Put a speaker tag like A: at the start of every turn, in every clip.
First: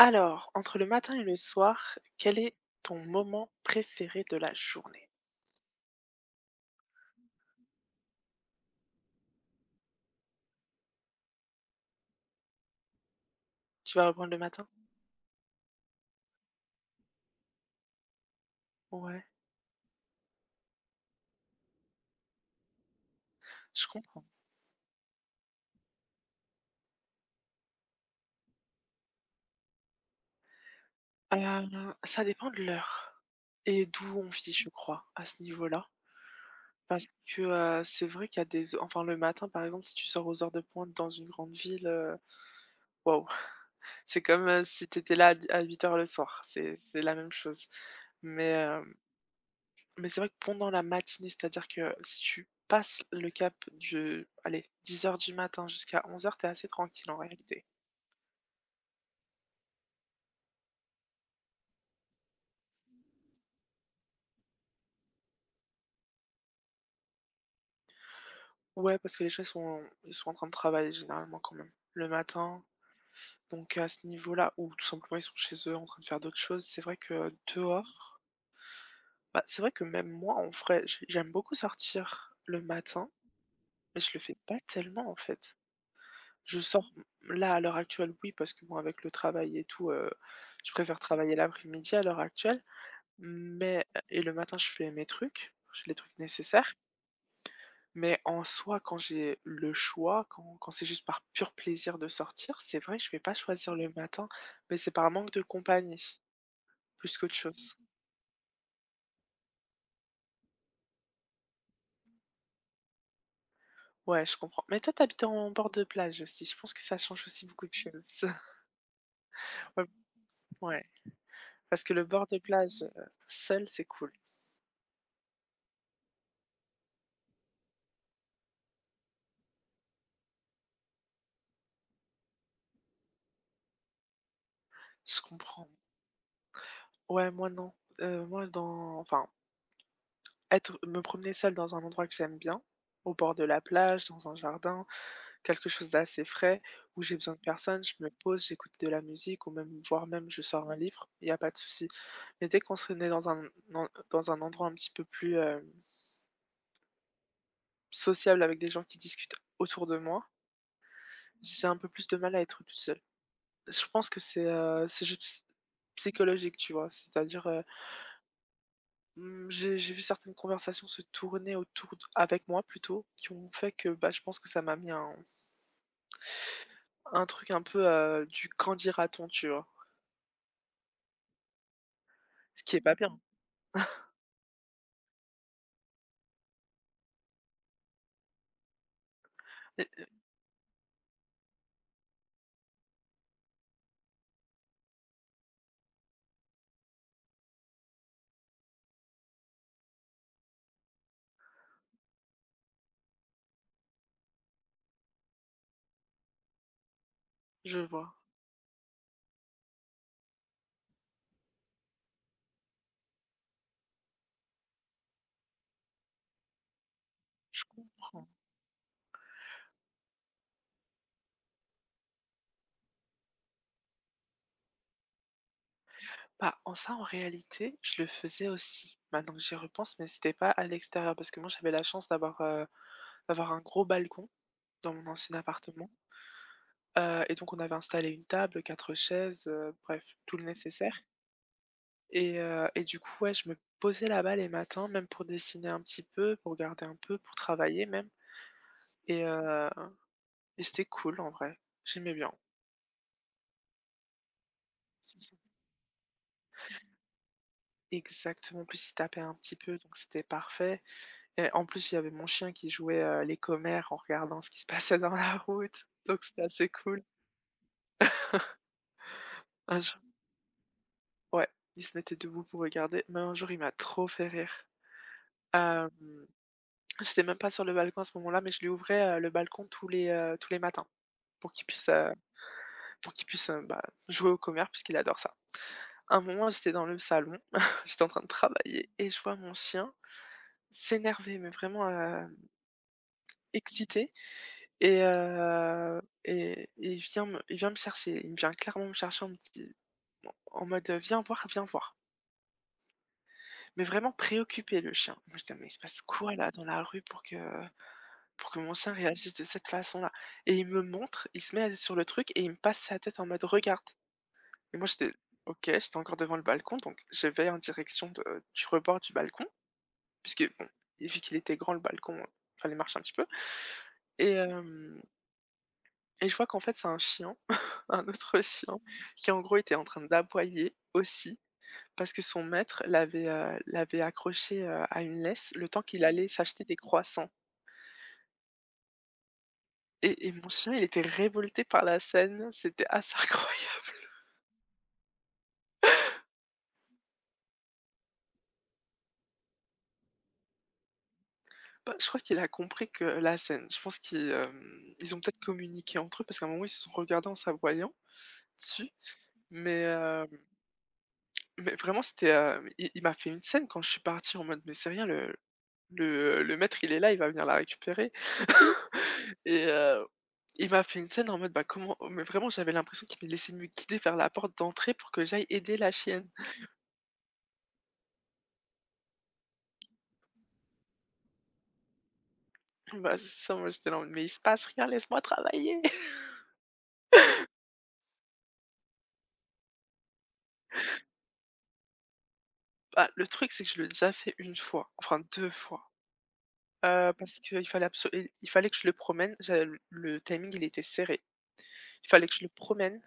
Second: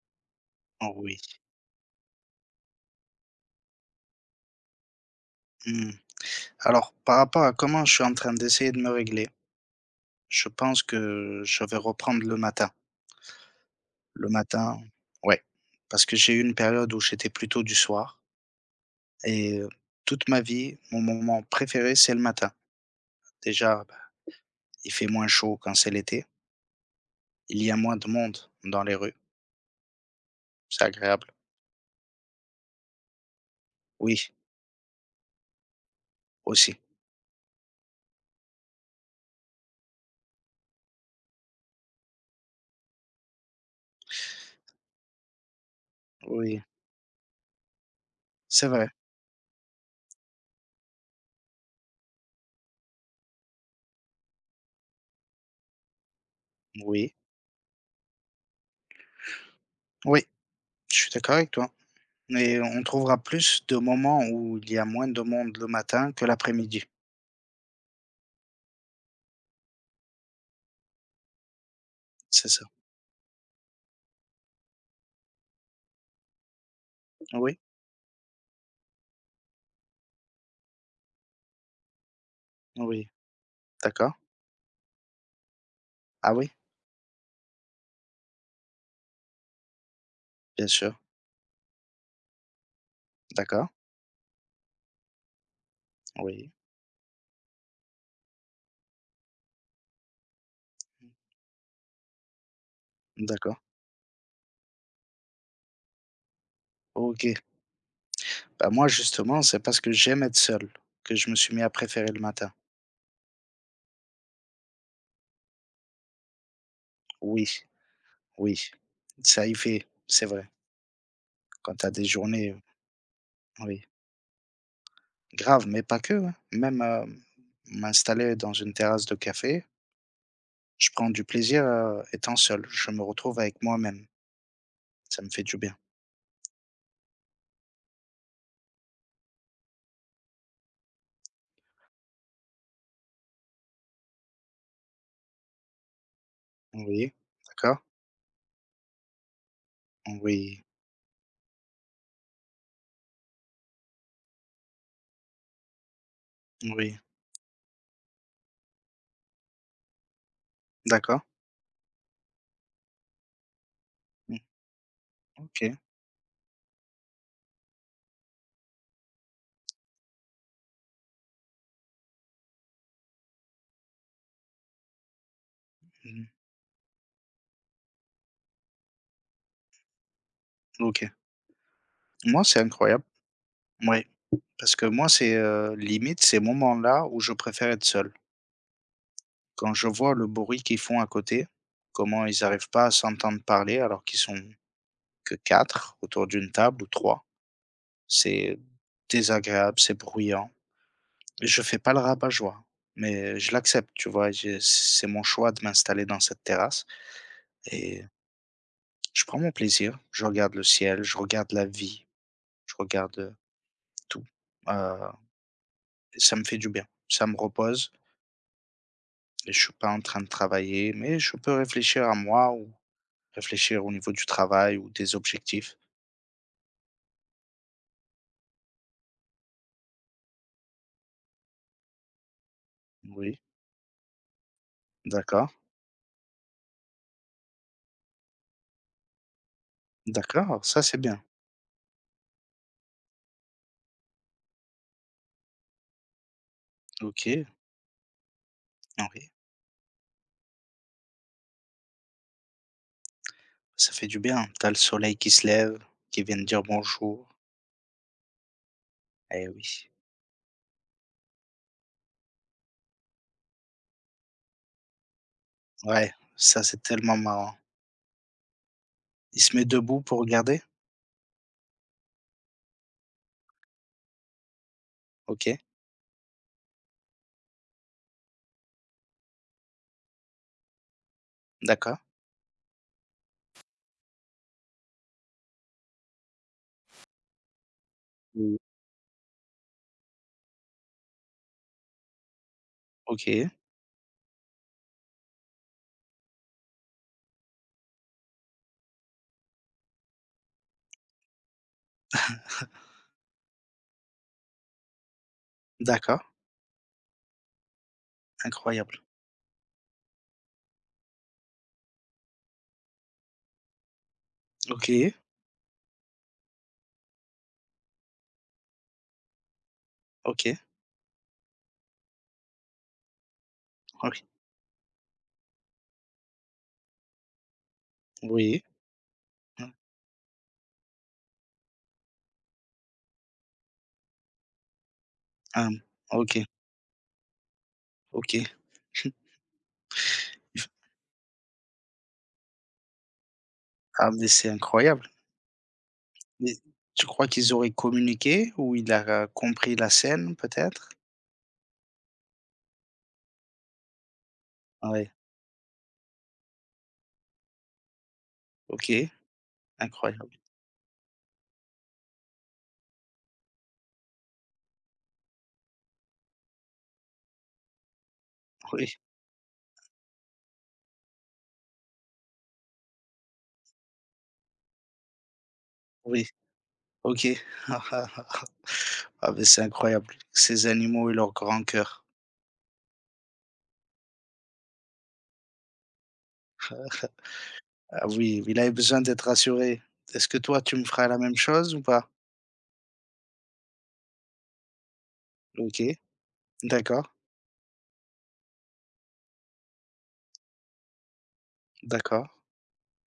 A: Alors, entre le
B: Oh
A: matin
B: oui,
A: et le soir, quel est ton moment préféré de la journée?
B: mmh. Alors, par rapport à comment je suis en train d'essayer de me régler, je pense que je vais reprendre le matin.
A: Tu vas
B: Le
A: reprendre le matin?
B: matin, ouais, parce que j'ai eu une période où j'étais plutôt du soir
A: Ouais,
B: et toute ma vie, mon moment préféré, c'est le matin. Déjà,
A: je
B: bah,
A: comprends.
B: il fait moins chaud quand c'est l'été, il y a moins de monde dans les rues, c'est agréable.
A: Ça dépend de l'heure et d'où on
B: Oui,
A: vit, je crois, à ce niveau-là.
B: aussi,
A: Parce que c'est vrai qu'il y a le matin, par exemple, si tu sors aux heures de pointe dans une grande ville, waouh, c'est comme, si tu étais là à 8 heures le soir,
B: oui,
A: c'est la même chose. Mais,
B: c'est vrai.
A: hem Mais c'est vrai que pendant la matinée, c'est-à-dire que si tu passes le cap du allez, 10 heures du matin jusqu'à 11 heures, t'es assez tranquille
B: Oui,
A: en réalité.
B: oui, je suis d'accord avec toi, mais on trouvera plus de moments où il y a moins de monde le matin que l'après-midi,
A: Ouais, parce que les gens, ils sont en train de travailler généralement quand même le
B: c'est
A: matin.
B: ça.
A: Donc à ce niveau-là, ou tout simplement ils sont chez eux en train de faire d'autres choses, c'est vrai que
B: Oui,
A: dehors, bah, c'est vrai que même moi en vrai, j'aime beaucoup sortir le matin,
B: oui,
A: mais je
B: d'accord.
A: le fais pas tellement en fait.
B: Ah oui,
A: Je sors là à l'heure actuelle, oui, parce que bon, avec le travail et tout,
B: bien
A: je
B: sûr,
A: préfère travailler l'après-midi à l'heure actuelle.
B: d'accord,
A: Mais et le matin, je fais mes trucs, j'ai les trucs
B: oui,
A: nécessaires. Mais en soi, quand j'ai le choix, quand c'est juste par pur plaisir de sortir, c'est vrai que je vais pas
B: d'accord.
A: choisir le matin, mais c'est par manque de compagnie, plus qu'autre
B: OK.
A: chose.
B: Bah, moi, justement, c'est parce que j'aime être seul que je me suis mis à préférer le matin.
A: Ouais, je comprends. Mais toi, t'habites en bord de plage aussi. Je pense que ça change aussi
B: Oui,
A: beaucoup de choses.
B: oui, ça y
A: Ouais,
B: fait, c'est vrai.
A: ouais.
B: Quand
A: Parce
B: tu as
A: que
B: des
A: le bord de
B: journées,
A: plage, seul,
B: Oui,
A: c'est cool.
B: grave, mais pas que, hein. M'installer dans une terrasse de café, je prends du plaisir, étant seul. Je me retrouve avec moi-même.
A: Je
B: Ça me fait du
A: comprends.
B: bien.
A: Ouais, moi non. Euh, moi, dans, enfin, être, me promener seule dans un endroit que j'aime bien, au bord de la plage, dans un jardin, quelque chose d'assez frais, où
B: Oui,
A: j'ai besoin de
B: d'accord,
A: personne, je me pose, j'écoute de la musique ou même voire même je
B: oui,
A: sors un livre, il y a pas de souci. Mais dès qu'on se met dans un endroit un petit peu plus,
B: oui,
A: sociable, avec des gens qui discutent autour de moi,
B: d'accord,
A: j'ai un peu plus de mal à être toute seule. Je pense que
B: mmh,
A: c'est juste ps
B: OK,
A: psychologique, tu vois? J'ai vu certaines conversations se tourner autour d avec moi plutôt, qui ont fait que, bah, je pense que ça m'a mis un
B: mmh,
A: un truc un peu, du «quand dira-t-on», tu vois?
B: OK. Moi, c'est
A: Ce qui est pas
B: incroyable.
A: bien.
B: Mouais, parce que moi, limite ces moments-là où je préfère être seul. Quand
A: Heu
B: je
A: heu,
B: vois le bruit qu'ils font à côté, comment ils n'arrivent pas à s'entendre parler alors qu'ils sont que 4 autour d'une table ou 3, c'est désagréable, c'est bruyant. Je fais pas le rabat-joie, mais je l'accepte, tu vois? J'ai c'est mon choix de m'installer dans cette terrasse
A: je
B: et
A: vois.
B: je prends mon plaisir. Je regarde le ciel, je regarde la vie, je regarde tout, heu, ça me fait du bien, ça me
A: Je
B: repose.
A: comprends.
B: Et je suis pas en train de travailler, mais je peux réfléchir à moi ou réfléchir au niveau du travail ou des objectifs.
A: Bah, en ça, en réalité, je le faisais aussi. Maintenant que j'y repense, mais c'était pas à l'extérieur parce que moi, j'avais la chance d'avoir, heu,
B: Oui,
A: d'avoir un gros balcon dans mon ancien
B: d'accord,
A: appartement, et donc on avait installé une table, 4 chaises, bref, tout le
B: d'accord, ça c'est
A: nécessaire,
B: bien.
A: et du coup, ouais, je me posais là-bas les matins, même pour dessiner un petit peu, pour regarder un peu, pour
B: OK,
A: travailler même,
B: ah
A: et
B: oui,
A: heu et c'était cool en vrai. J'aimais bien.
B: ça fait du bien. T'as le soleil qui se lève, qui vient de dire bonjour.
A: Exactement, en plus, il tapait un
B: Eh
A: petit peu,
B: oui,
A: donc c'était parfait. Et en plus, il y avait mon chien qui jouait, les commères, en regardant ce qui se passait dans la route,
B: ouais,
A: donc c'était
B: ça
A: assez
B: c'est
A: cool.
B: tellement marrant. Il se met
A: Un jour
B: debout pour regarder?
A: ouais, il se mettait debout pour regarder, mais un jour, il m'a trop fait rire.
B: OK,
A: Hem, j'étais même pas sur le balcon à ce moment-là, mais je lui ouvrais, le balcon tous les matins pour qu'il puisse,
B: d'accord.
A: bah, jouer aux commères puisqu'il adore ça. Un moment, j'étais dans le salon, j'étais en train de
B: Oui.
A: travailler et je vois mon chien s'énerver, mais vraiment,
B: OK,
A: excité. Et il vient me chercher. Il vient clairement me chercher en me di en mode, «Viens voir, viens voir». Mais vraiment préoccupé, le chien. Moi j'étais: «Mais il se passe
B: d'accord,
A: quoi là dans la rue pour que mon chien
B: incroyable.
A: réagisse de cette façon-là?» Et il me montre, il se met sur le truc et il me passe sa tête en mode: «Regarde». Et moi j'étais
B: OK,
A: OK, j'étais encore devant le balcon donc je vais en direction de du rebord du balcon puisque
B: OK,
A: bon, vu qu'il était grand le balcon, il fallait marcher un petit peu,
B: OK,
A: et hem et je vois qu'en fait, c'est un chien, un autre
B: oui,
A: chien, qui en gros était en train d'aboyer aussi, parce que son maître l'avait accroché, à une laisse le
B: hein,
A: temps qu'il allait
B: OK,
A: s'acheter des croissants.
B: OK.
A: Et mon chien, il était révolté par la scène, c'était assez incroyable.
B: Ah mais c'est incroyable. Mais tu crois qu'ils auraient communiqué ou il a compris la scène peut-être?
A: Bah, je crois qu'il a compris que la scène, je pense qu'ils euh,
B: Oui.
A: ils ont peut-être communiqué entre eux, parce qu'à un moment, ils se sont regardés en s'aboyant dessus,
B: OK,
A: mais, euh,
B: incroyable.
A: mais vraiment, c'était, il m'a fait une scène quand je suis partie en mode: «Mais c'est rien, le maître, il est là, il va venir la récupérer.»
B: Oui,
A: Et heu, il m'a fait une scène en mode, bah, mais vraiment j'avais l'impression qu'il me laissait me guider vers la porte d'entrée pour que j'aille aider la chienne.
B: oui, OK. Ah mais c'est incroyable, ces animaux et leur grand cœur.
A: Bah, c'est ça, moi j'étais là en mode: «Mais il se passe rien, laisse-moi travailler!»
B: Ah oui, il avait besoin d'être rassuré. Est-ce que toi, tu me feras la même chose ou pas?
A: Bah, le truc c'est que je l'ai déjà fait une fois, enfin 2
B: OK,
A: fois,
B: d'accord,
A: parce qu'il fallait abso il fallait que je le promène, j'avais le timing, il était serré. Il fallait
B: d'accord.
A: que je le promène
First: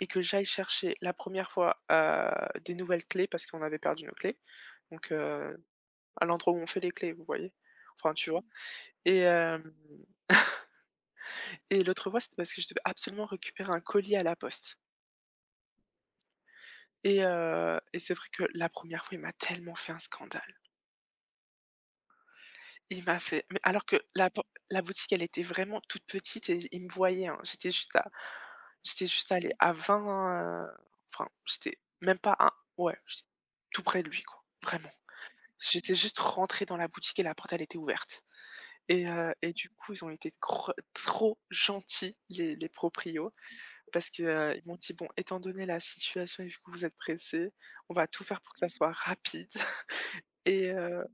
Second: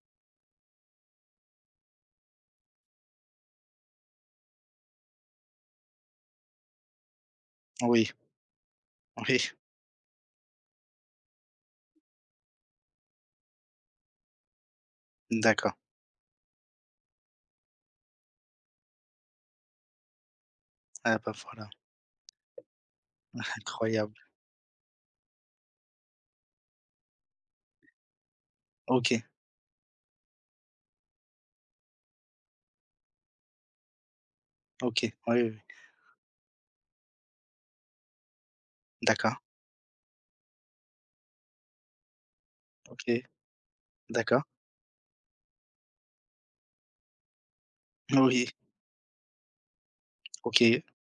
A: et que j'aille chercher la première fois, des nouvelles clés parce qu'on avait perdu nos clés, donc heu, à l'endroit où on fait les clés, vous voyez? Enfin,
B: Oui,
A: tu vois? Et
B: oui,
A: hem Et l'autre fois, c'était parce que je devais absolument récupérer un colis à la poste.
B: d'accord.
A: Et c'est vrai que la première fois, il m'a tellement fait un scandale.
B: Ah bah, voilà,
A: Il m'a fait, mais alors que
B: incroyable.
A: la boutique, elle était vraiment toute petite et il me voyait, hein. J'étais
B: OK,
A: juste allée à 20. Enfin, j'étais même pas à ouais, j'étais tout près de lui, quoi, vraiment.
B: OK, oui, oui, oui,
A: J'étais juste rentrée dans la boutique et la porte, elle était ouverte. Et heu,
B: d'accord,
A: et du coup, ils ont été gr trop gentils, les
B: OK,
A: proprios. Parce que,
B: d'accord.
A: ils m'ont dit: «Bon, étant donné la situation et vu que vous êtes pressé, on va tout faire
B: Oui,
A: pour que ça soit rapide et
B: OK,
A: heu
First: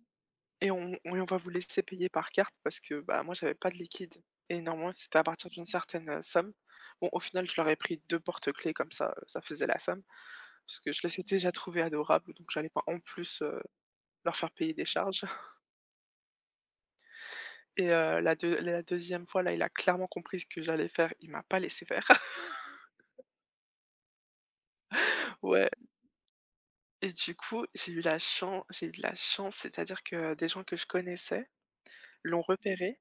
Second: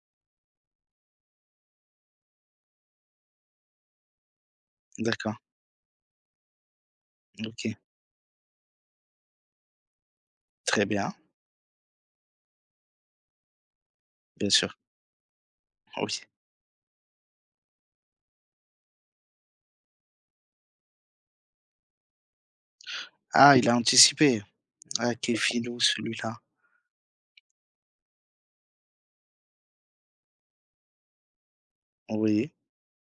A: et on va vous laisser payer par carte» parce que, bah, moi, j'avais pas de liquide et normalement, c'était à
B: d'accord,
A: partir d'une certaine, somme. Bon, au final, je leur ai
B: OK.
A: pris 2 porte-clés comme ça faisait la somme parce
B: Très
A: que je
B: bien,
A: les ai déjà trouvés adorables, donc j'allais pas en plus, leur faire
B: bien sûr.
A: payer des charges.
B: Oui.
A: Et la 2e fois, là, il a clairement compris ce que j'allais faire, il m'a pas laissé faire.
B: Ah, il a anticipé. Ah, quel
A: Ouais.
B: filou celui-là.
A: Et du coup, j'ai eu de la chance, c'est-à-dire que des gens que je connaissais l'ont
B: Oui,
A: repéré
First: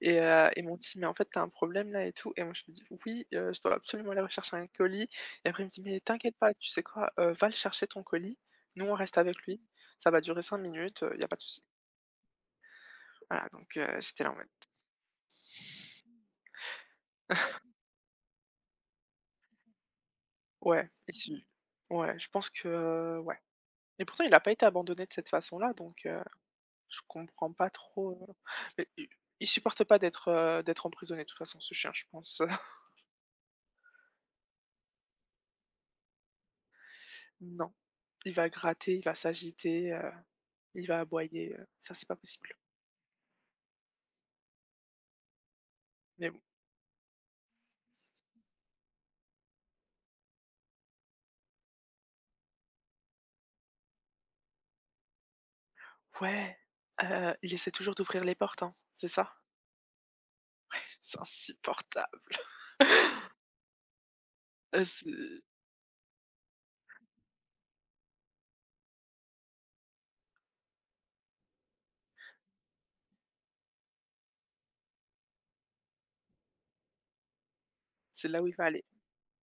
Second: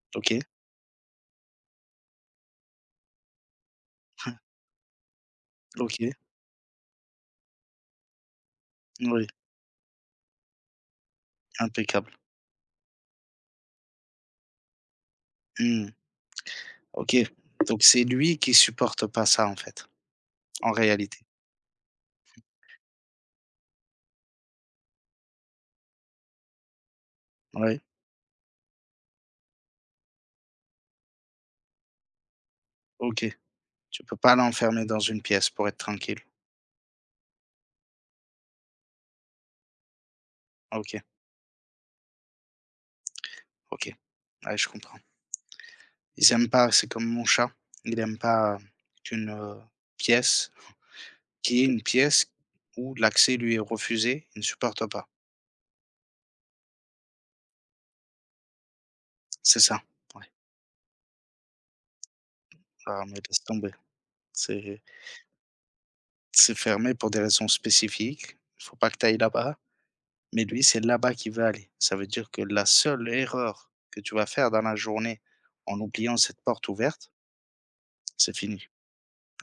A: et
B: OK.
A: heu et m'ont dit: «Mais en fait, t'as un problème là et tout» et moi je me dis: «Oui, je dois absolument aller rechercher un colis» et après il me dit:
B: OK,
A: «Mais t'inquiète pas, tu sais quoi? Va le chercher ton colis, nous on reste
B: oui,
A: avec lui, ça va durer 5 minutes, il y a pas de souci».
B: impeccable.
A: Voilà, donc j'étais là en mode
B: Mmh. OK, donc c'est lui qui supporte pas ça, en fait, en
A: ouais et
B: réalité?
A: si ouais, je pense que, ouais, et pourtant il a pas été abandonné de cette façon-là donc je comprends pas
B: Oui,
A: trop, mais i il supporte pas d'être emprisonné de toute façon, ce chien, je pense.
B: OK. Tu peux pas l'enfermer dans une pièce pour être tranquille.
A: Non, il va gratter, il va s'agiter, il va
B: OK,
A: aboyer, ça c'est pas possible.
B: OK. Ouais, je comprends.
A: Mais
B: Ils
A: bon.
B: aiment pas, c'est comme mon chat, il aime pas qu'une, pièce qu'il y ait une pièce où l'accès lui est refusé, il ne supporte pas.
A: Ouais, il essaie toujours d'ouvrir les portes, hein, c'est ça?
B: C'est ça, ouais.
A: C'est insupportable.
B: Ah mais laisse tomber, c'est
A: C'est
B: C'est fermé pour des raisons spécifiques. Il faut pas que tu ailles là-bas, mais lui, c'est là-bas qu'il veut aller. Ça veut dire que la seule erreur que tu vas faire dans la journée en oubliant cette porte ouverte, c'est
A: là où il va
B: fini.
A: aller.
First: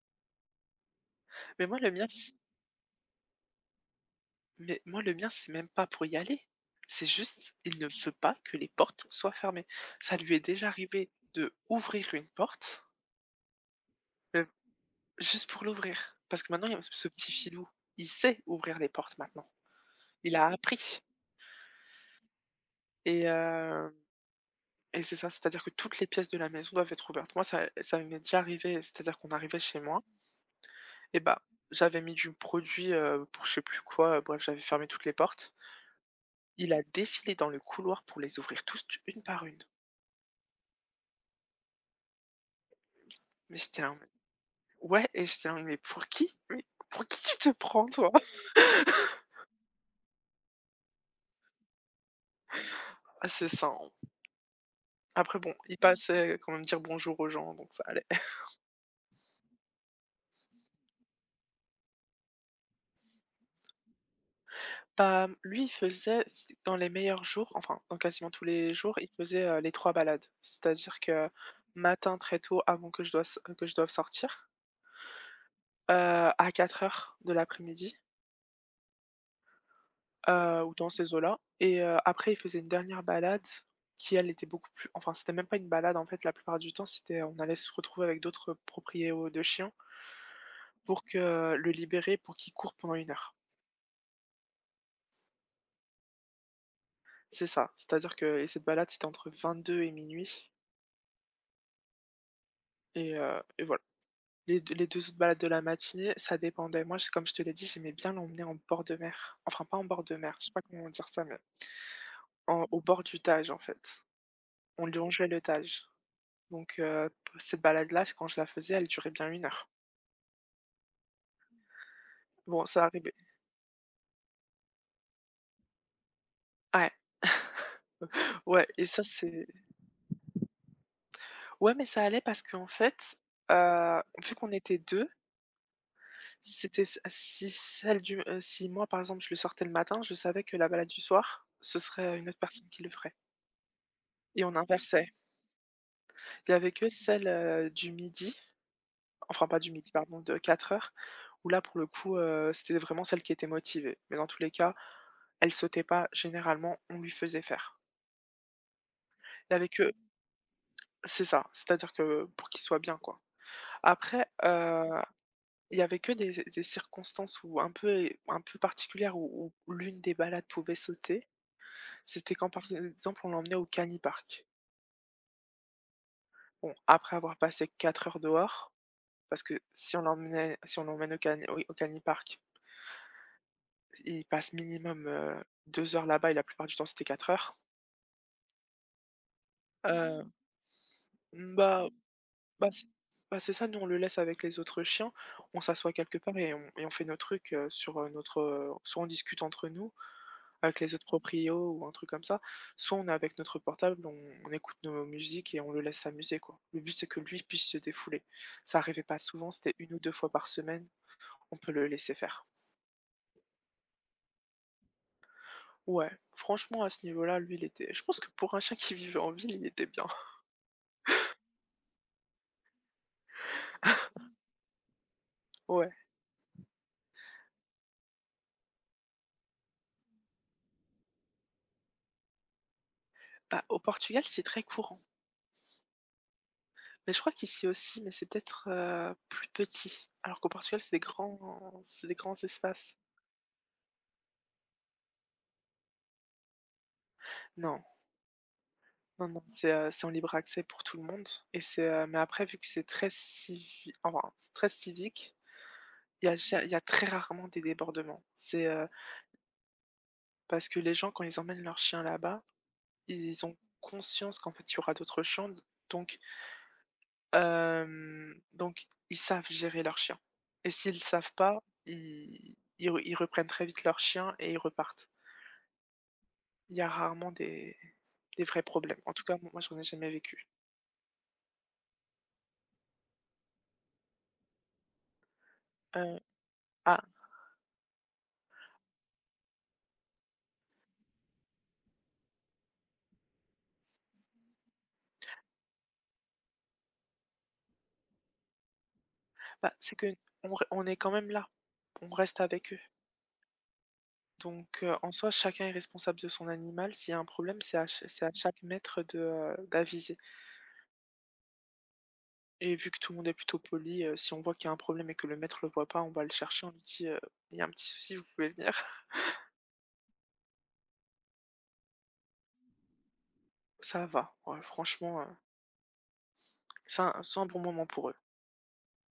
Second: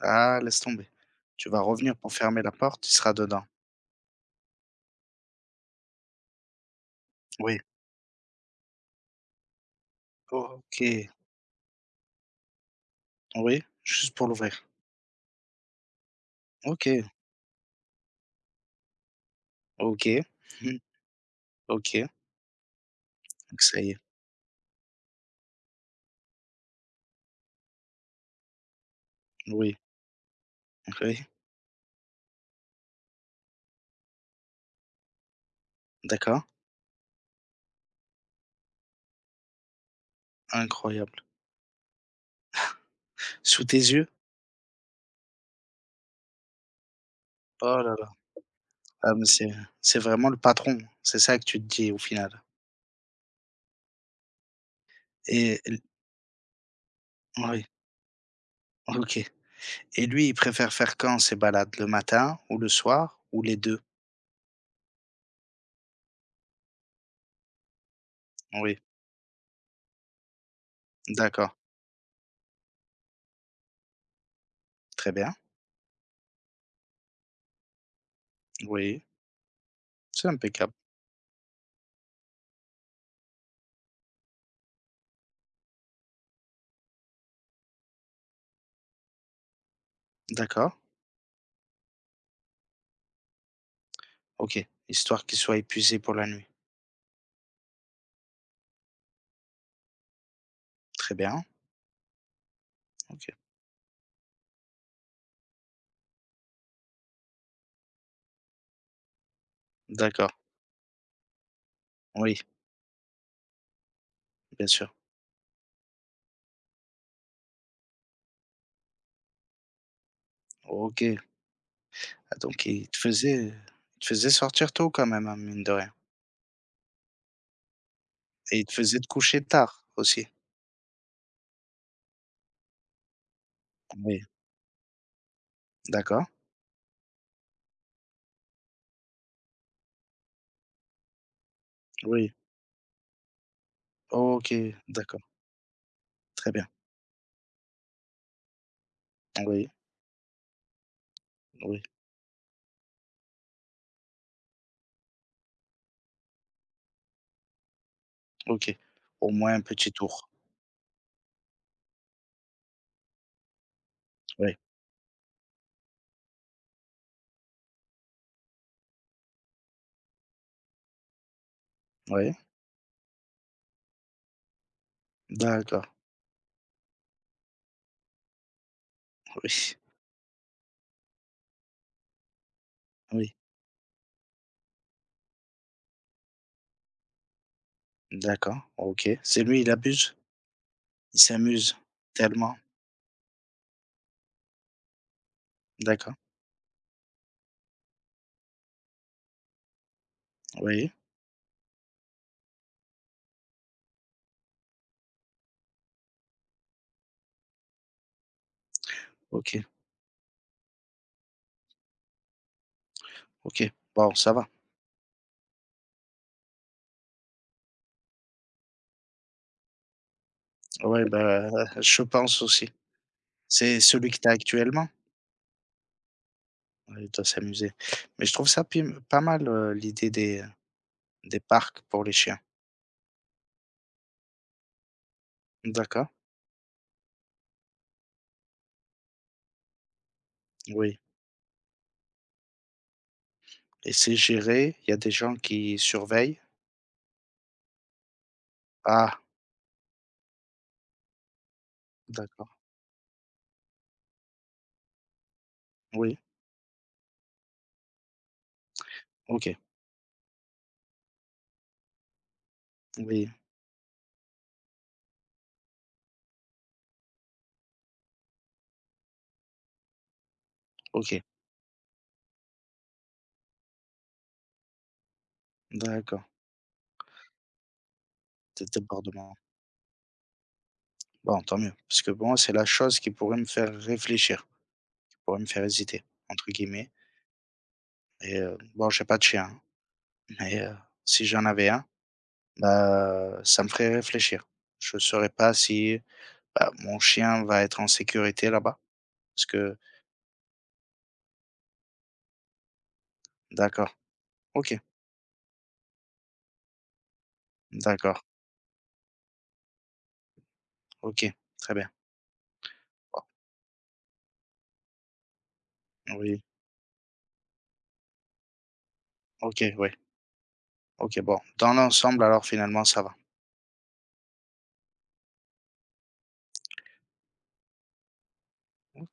B: Ah, laisse tomber. Tu vas
A: Mais moi le
B: revenir
A: mien
B: pour
A: c
B: fermer la porte, il sera dedans.
A: mais moi le mien, c'est même pas pour y aller. C'est juste,
B: Oui.
A: il ne veut pas que les portes soient fermées. Ça lui est déjà
B: OK.
A: arrivé de ouvrir une porte,
B: Oui, juste pour l'ouvrir.
A: juste pour l'ouvrir, parce que maintenant il y a ce
B: OK,
A: ce petit filou, il sait ouvrir les portes maintenant.
B: OK,
A: Il a
B: mmh,
A: appris
B: OK.
A: et
B: Donc ça y
A: heu
B: est.
A: et c'est ça, c'est-à-dire que toutes les pièces de la maison doivent être ouvertes. Moi ça m'est déjà arrivé, c'est-à-dire qu'on arrivait
B: Oui,
A: chez moi et
B: oui,
A: bah, j'avais mis du produit, pour je sais plus quoi, bref, j'avais fermé toutes les portes.
B: d'accord,
A: Il a défilé dans le couloir pour les ouvrir toutes une par une.
B: incroyable.
A: Mais
B: Sous tes
A: c'était là,
B: yeux?
A: ouais, et j'étais là: Mais pour qui tu te
B: Oh
A: prends,
B: là là.
A: toi?»
B: Ah mais c'est vraiment le patron, c'est ça que tu te dis au final
A: Ah c'est ça, hein. Après bon,
B: et
A: il passait quand même dire bonjour aux gens,
B: oui,
A: donc ça allait.
B: OK, et lui, il préfère faire quand ces balades? Le matin ou le soir ou les deux?
A: Bah, lui, il faisait c dans les meilleurs jours, enfin, dans quasiment tous les
B: Oui,
A: jours, il faisait, les 3 balades. C'est-à-dire que
B: d'accord,
A: matin très tôt avant que je dois que je doive sortir,
B: très bien.
A: heu, à 4 heures de l'après-midi,
B: Oui, c'est
A: ou
B: impeccable.
A: dans ces eaux-là, et après il faisait une dernière balade qui, elle, était beaucoup plus, enfin, c'était même pas une balade en fait la plupart du temps. C'était on allait se retrouver avec d'autres propriétaires de chiens
B: D'accord,
A: pour que le libérer pour qu'il court pendant 1 heure.
B: OK, histoire qu'il soit épuisé pour la nuit.
A: C'est ça, c'est-à-dire que, et cette balade c'était entre 22:00 et 00:00,
B: Très bien,
A: et
B: OK.
A: heu, et voilà. Les 2 autres balades de la matinée, ça dépendait. Moi, j comme je te l'ai dit, j'aimais bien l'emmener en bord de mer. Enfin, pas en bord de
B: D'accord,
A: mer, je sais pas comment dire ça, mais
B: oui,
A: en au bord du Tage, en fait.
B: bien
A: On
B: sûr.
A: longeait le Tage. Donc, cette balade-là, c'est quand je la faisais, elle durait bien 1 heure.
B: OK, ah
A: Bon,
B: donc
A: ça arrivait.
B: il te faisait sortir tôt quand même, hein, mine de rien,
A: Ouais,
B: et
A: ouais,
B: il te
A: et
B: faisait
A: ça,
B: te coucher
A: c'est
B: tard aussi?
A: ouais, mais ça allait parce qu'en fait,
B: Oui,
A: vu qu'on était 2,
B: d'accord,
A: c'était c si celle du si moi, par exemple, je le sortais le matin, je savais que la balade du soir, ce serait une
B: oui.
A: autre personne qui le ferait, et on
B: OK,
A: inversait.
B: d'accord,
A: Il
B: très
A: y
B: bien.
A: avait que celle, du midi, enfin pas
B: Oui,
A: du midi, pardon, de 4 heures, où là pour
B: oui,
A: le coup, c'était vraiment celle qui était motivée. Mais dans tous les cas, elle sautait pas, généralement, on lui faisait faire.
B: OK. Au
A: Il
B: moins
A: y
B: un
A: avait que
B: petit tour.
A: C'est ça, c'est-à-dire que pour qu'il soit bien, quoi. Après,
B: Oui,
A: il y avait que des circonstances où un peu particulières où l'une des balades pouvait sauter.
B: oui,
A: C'était quand, par exemple, on l'emmenait au Canipark.
B: d'accord.
A: Bon, après avoir passé 4 heures dehors, parce que
B: Oui,
A: si on l'emmène au Cani au au Cani park.
B: oui,
A: Il passe minimum, 2 heures là-bas, et la plupart du temps, c'était 4 heures.
B: d'accord, OK. C'est lui, il abuse?
A: Mmh.
B: Il
A: mmh,
B: s'amuse
A: bah
B: tellement?
A: bah, c'est ça, nous, on le laisse avec les autres chiens. On s'assoit
B: D'accord,
A: quelque part et on fait nos trucs, soit on discute entre nous avec
B: oui,
A: les autres proprios ou un truc comme ça, soit on est avec notre portable, on écoute nos musiques et on le laisse s'amuser, quoi. Le but, c'est que lui puisse se défouler. Ça arrivait pas souvent,
B: OK,
A: c'était une ou 2 fois par semaine. On peut le laisser faire.
B: OK. Bon, ça va.
A: Ouais, franchement, à ce niveau-là, lui, il était je pense que pour un chien qui vivait en ville, il était bien.
B: Oui, bah, je pense aussi. C'est celui que tu as actuellement?
A: Ouais,
B: Ouais, il doit s'amuser. Mais je trouve ça pim pas mal, l'idée des parcs pour les chiens.
A: bah, au Portugal, c'est très courant.
B: D'accord,
A: Mais je crois qu'ici aussi, mais c'est peut-être, plus petit. Alors qu'au Portugal,
B: oui,
A: c'est des grands espaces.
B: et c'est géré? Il y a des gens qui surveillent?
A: Non,
B: Ah,
A: non, non, c'est en libre accès pour tout le monde, et mais après
B: d'accord,
A: vu que c'est très civi enfin, c'est très civique,
B: oui,
A: il y a très rarement des débordements. C'est,
B: OK,
A: parce que les gens quand ils emmènent leurs chiens là-bas,
B: oui,
A: ils ont conscience qu'en fait il y aura d'autres chiens, donc ils savent gérer leur chien, et s'ils ne
B: OK,
A: savent pas, ils reprennent très vite leur chien et ils repartent.
B: d'accord,
A: Il y a rarement des vrais
B: des
A: problèmes. En tout
B: débordements.
A: cas, moi j'en ai jamais vécu.
B: Bon, tant mieux, parce que bon, c'est la chose qui pourrait me faire réfléchir. Pour me faire hésiter,
A: Heu,
B: entre guillemets,
A: ah,
B: et bon, j'ai pas de chien, mais si j'en avais un, bah, ça me ferait réfléchir. Je saurais pas si, bah, mon chien va être en sécurité là-bas parce
A: bah,
B: que
A: c'est qu'on re on est quand même là. On reste avec eux.
B: d'accord, OK,
A: Donc, en soi, chacun est responsable de son animal. S'il y a un problème,
B: d'accord,
A: c'est à chaque maître de, d'aviser,
B: OK, très bien.
A: et vu que tout le
B: Bon,
A: monde est plutôt poli, si on voit qu'il y a un problème et que le maître le voit pas, on va le
B: oui,
A: chercher, on lui dit: «Il y a un petit souci, vous pouvez venir».
B: OK, oui, OK, bon, dans l'ensemble alors finalement ça va.
A: Ça va, ouais, franchement, c'est un bon moment pour eux.
B: OK.